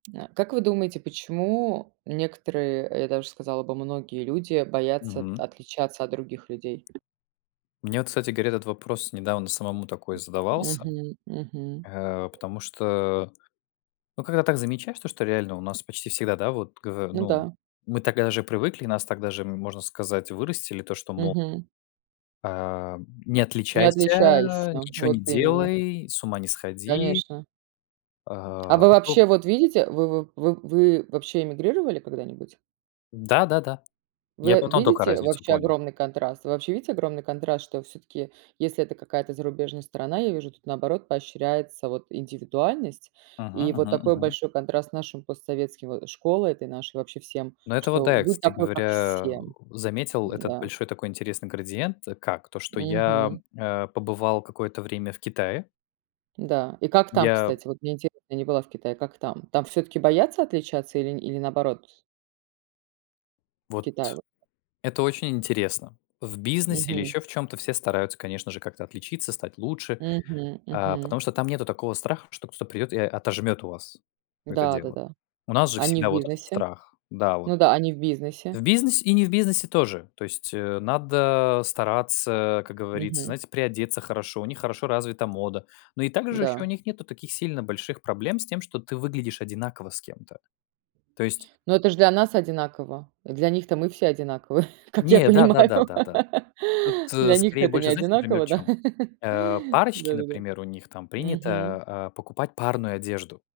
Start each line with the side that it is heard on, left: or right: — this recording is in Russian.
right: Э, как вы думаете, почему некоторые, я даже сказала бы, многие люди боятся от
left: Мгм.
right: отличаться от других людей?
left: Мне вот, кстати говоря, этот вопрос недавно самому такой задавался.
right: Мгм мгм.
left: Э, потому что, э, ну когда так замечаешь, то что реально у нас почти всегда, да, вот гово
right: Ну
left: ну,
right: да.
left: мы так даже и привыкли, и нас так даже, ну можно сказать, вырастили, то что мол:
right: Мгм.
left: "Ам, не
right: Не отличайся,
left: отличайся, ничего не
right: вот именно.
left: делай, с ума не сходи".
right: Конечно.
left: А,
right: А вы
left: а
right: вообще
left: то
right: вот видите, вы в в вы, вообще, эмигрировали когда-нибудь?
left: Да-да-да. Я
right: Вы
left: потом тока
right: видите
left: разницу
right: вообще
left: понял.
right: огромный контраст? Вы вообще видите огромный контраст, что всё-таки, если это какая-то зарубежная страна, я вижу, тут наоборот поощряется вот индивидуальность. И
left: Мгм
right: вот
left: мгм
right: такой
left: мгм.
right: большой контраст с нашим постсоветским, э, школой этой нашей, вообще, всем,
left: Ну это вот
right: что
left: да, я,
right: будь
left: кстати
right: такой как
left: говоря,
right: все.
left: заметил этот
right: М-да.
left: большой такой интересный градиент, как? То, что я,
right: Мгм.
left: э, побывал какое-то время в Китае.
right: Да. И как там,
left: Я
right: кстати? Вот мне интересно, я не была в Китае, как там? Там всё-таки боятся отличаться или или наоборот? В
left: Вот,
right: Китае вот.
left: это очень интересно. В бизнесе или
right: Мгм.
left: ещё в чём-то все стараются, конечно же, как-то отличиться, стать лучше.
right: Мгм
left: А потому
right: мгм.
left: что там нету такого страха, что кто-то придет и о отожмет у вас это
right: Да, да,
left: дело.
right: да.
left: У нас же
right: А не в
left: всегда вот этот
right: бизнесе?
left: страх. Да, вот.
right: Ну да, а не в бизнесе?
left: В бизнес и не в бизнесе тоже. То есть, э, надо стараться, как говорится,
right: Мгм.
left: знаете, приодеться хорошо, у них хорошо развита мода. Но и также ещё у
right: Да.
left: них нету таких сильно больших проблем с тем, что ты выглядишь одинаково с кем-то. То есть
right: Ну это ж для нас одинаково, для них-то мы все одинаковы, как я
left: Не, да да
right: понимаю.
left: да да да.
right: Для
left: Тут,
right: них-то
left: скорее
right: это не
left: больше, знаете, например, в
right: одинаково, да?
left: чём? Э, парочки,
right: Да-да-да.
left: например, у них там принято,
right: Мгм.
left: а, покупать парную одежду.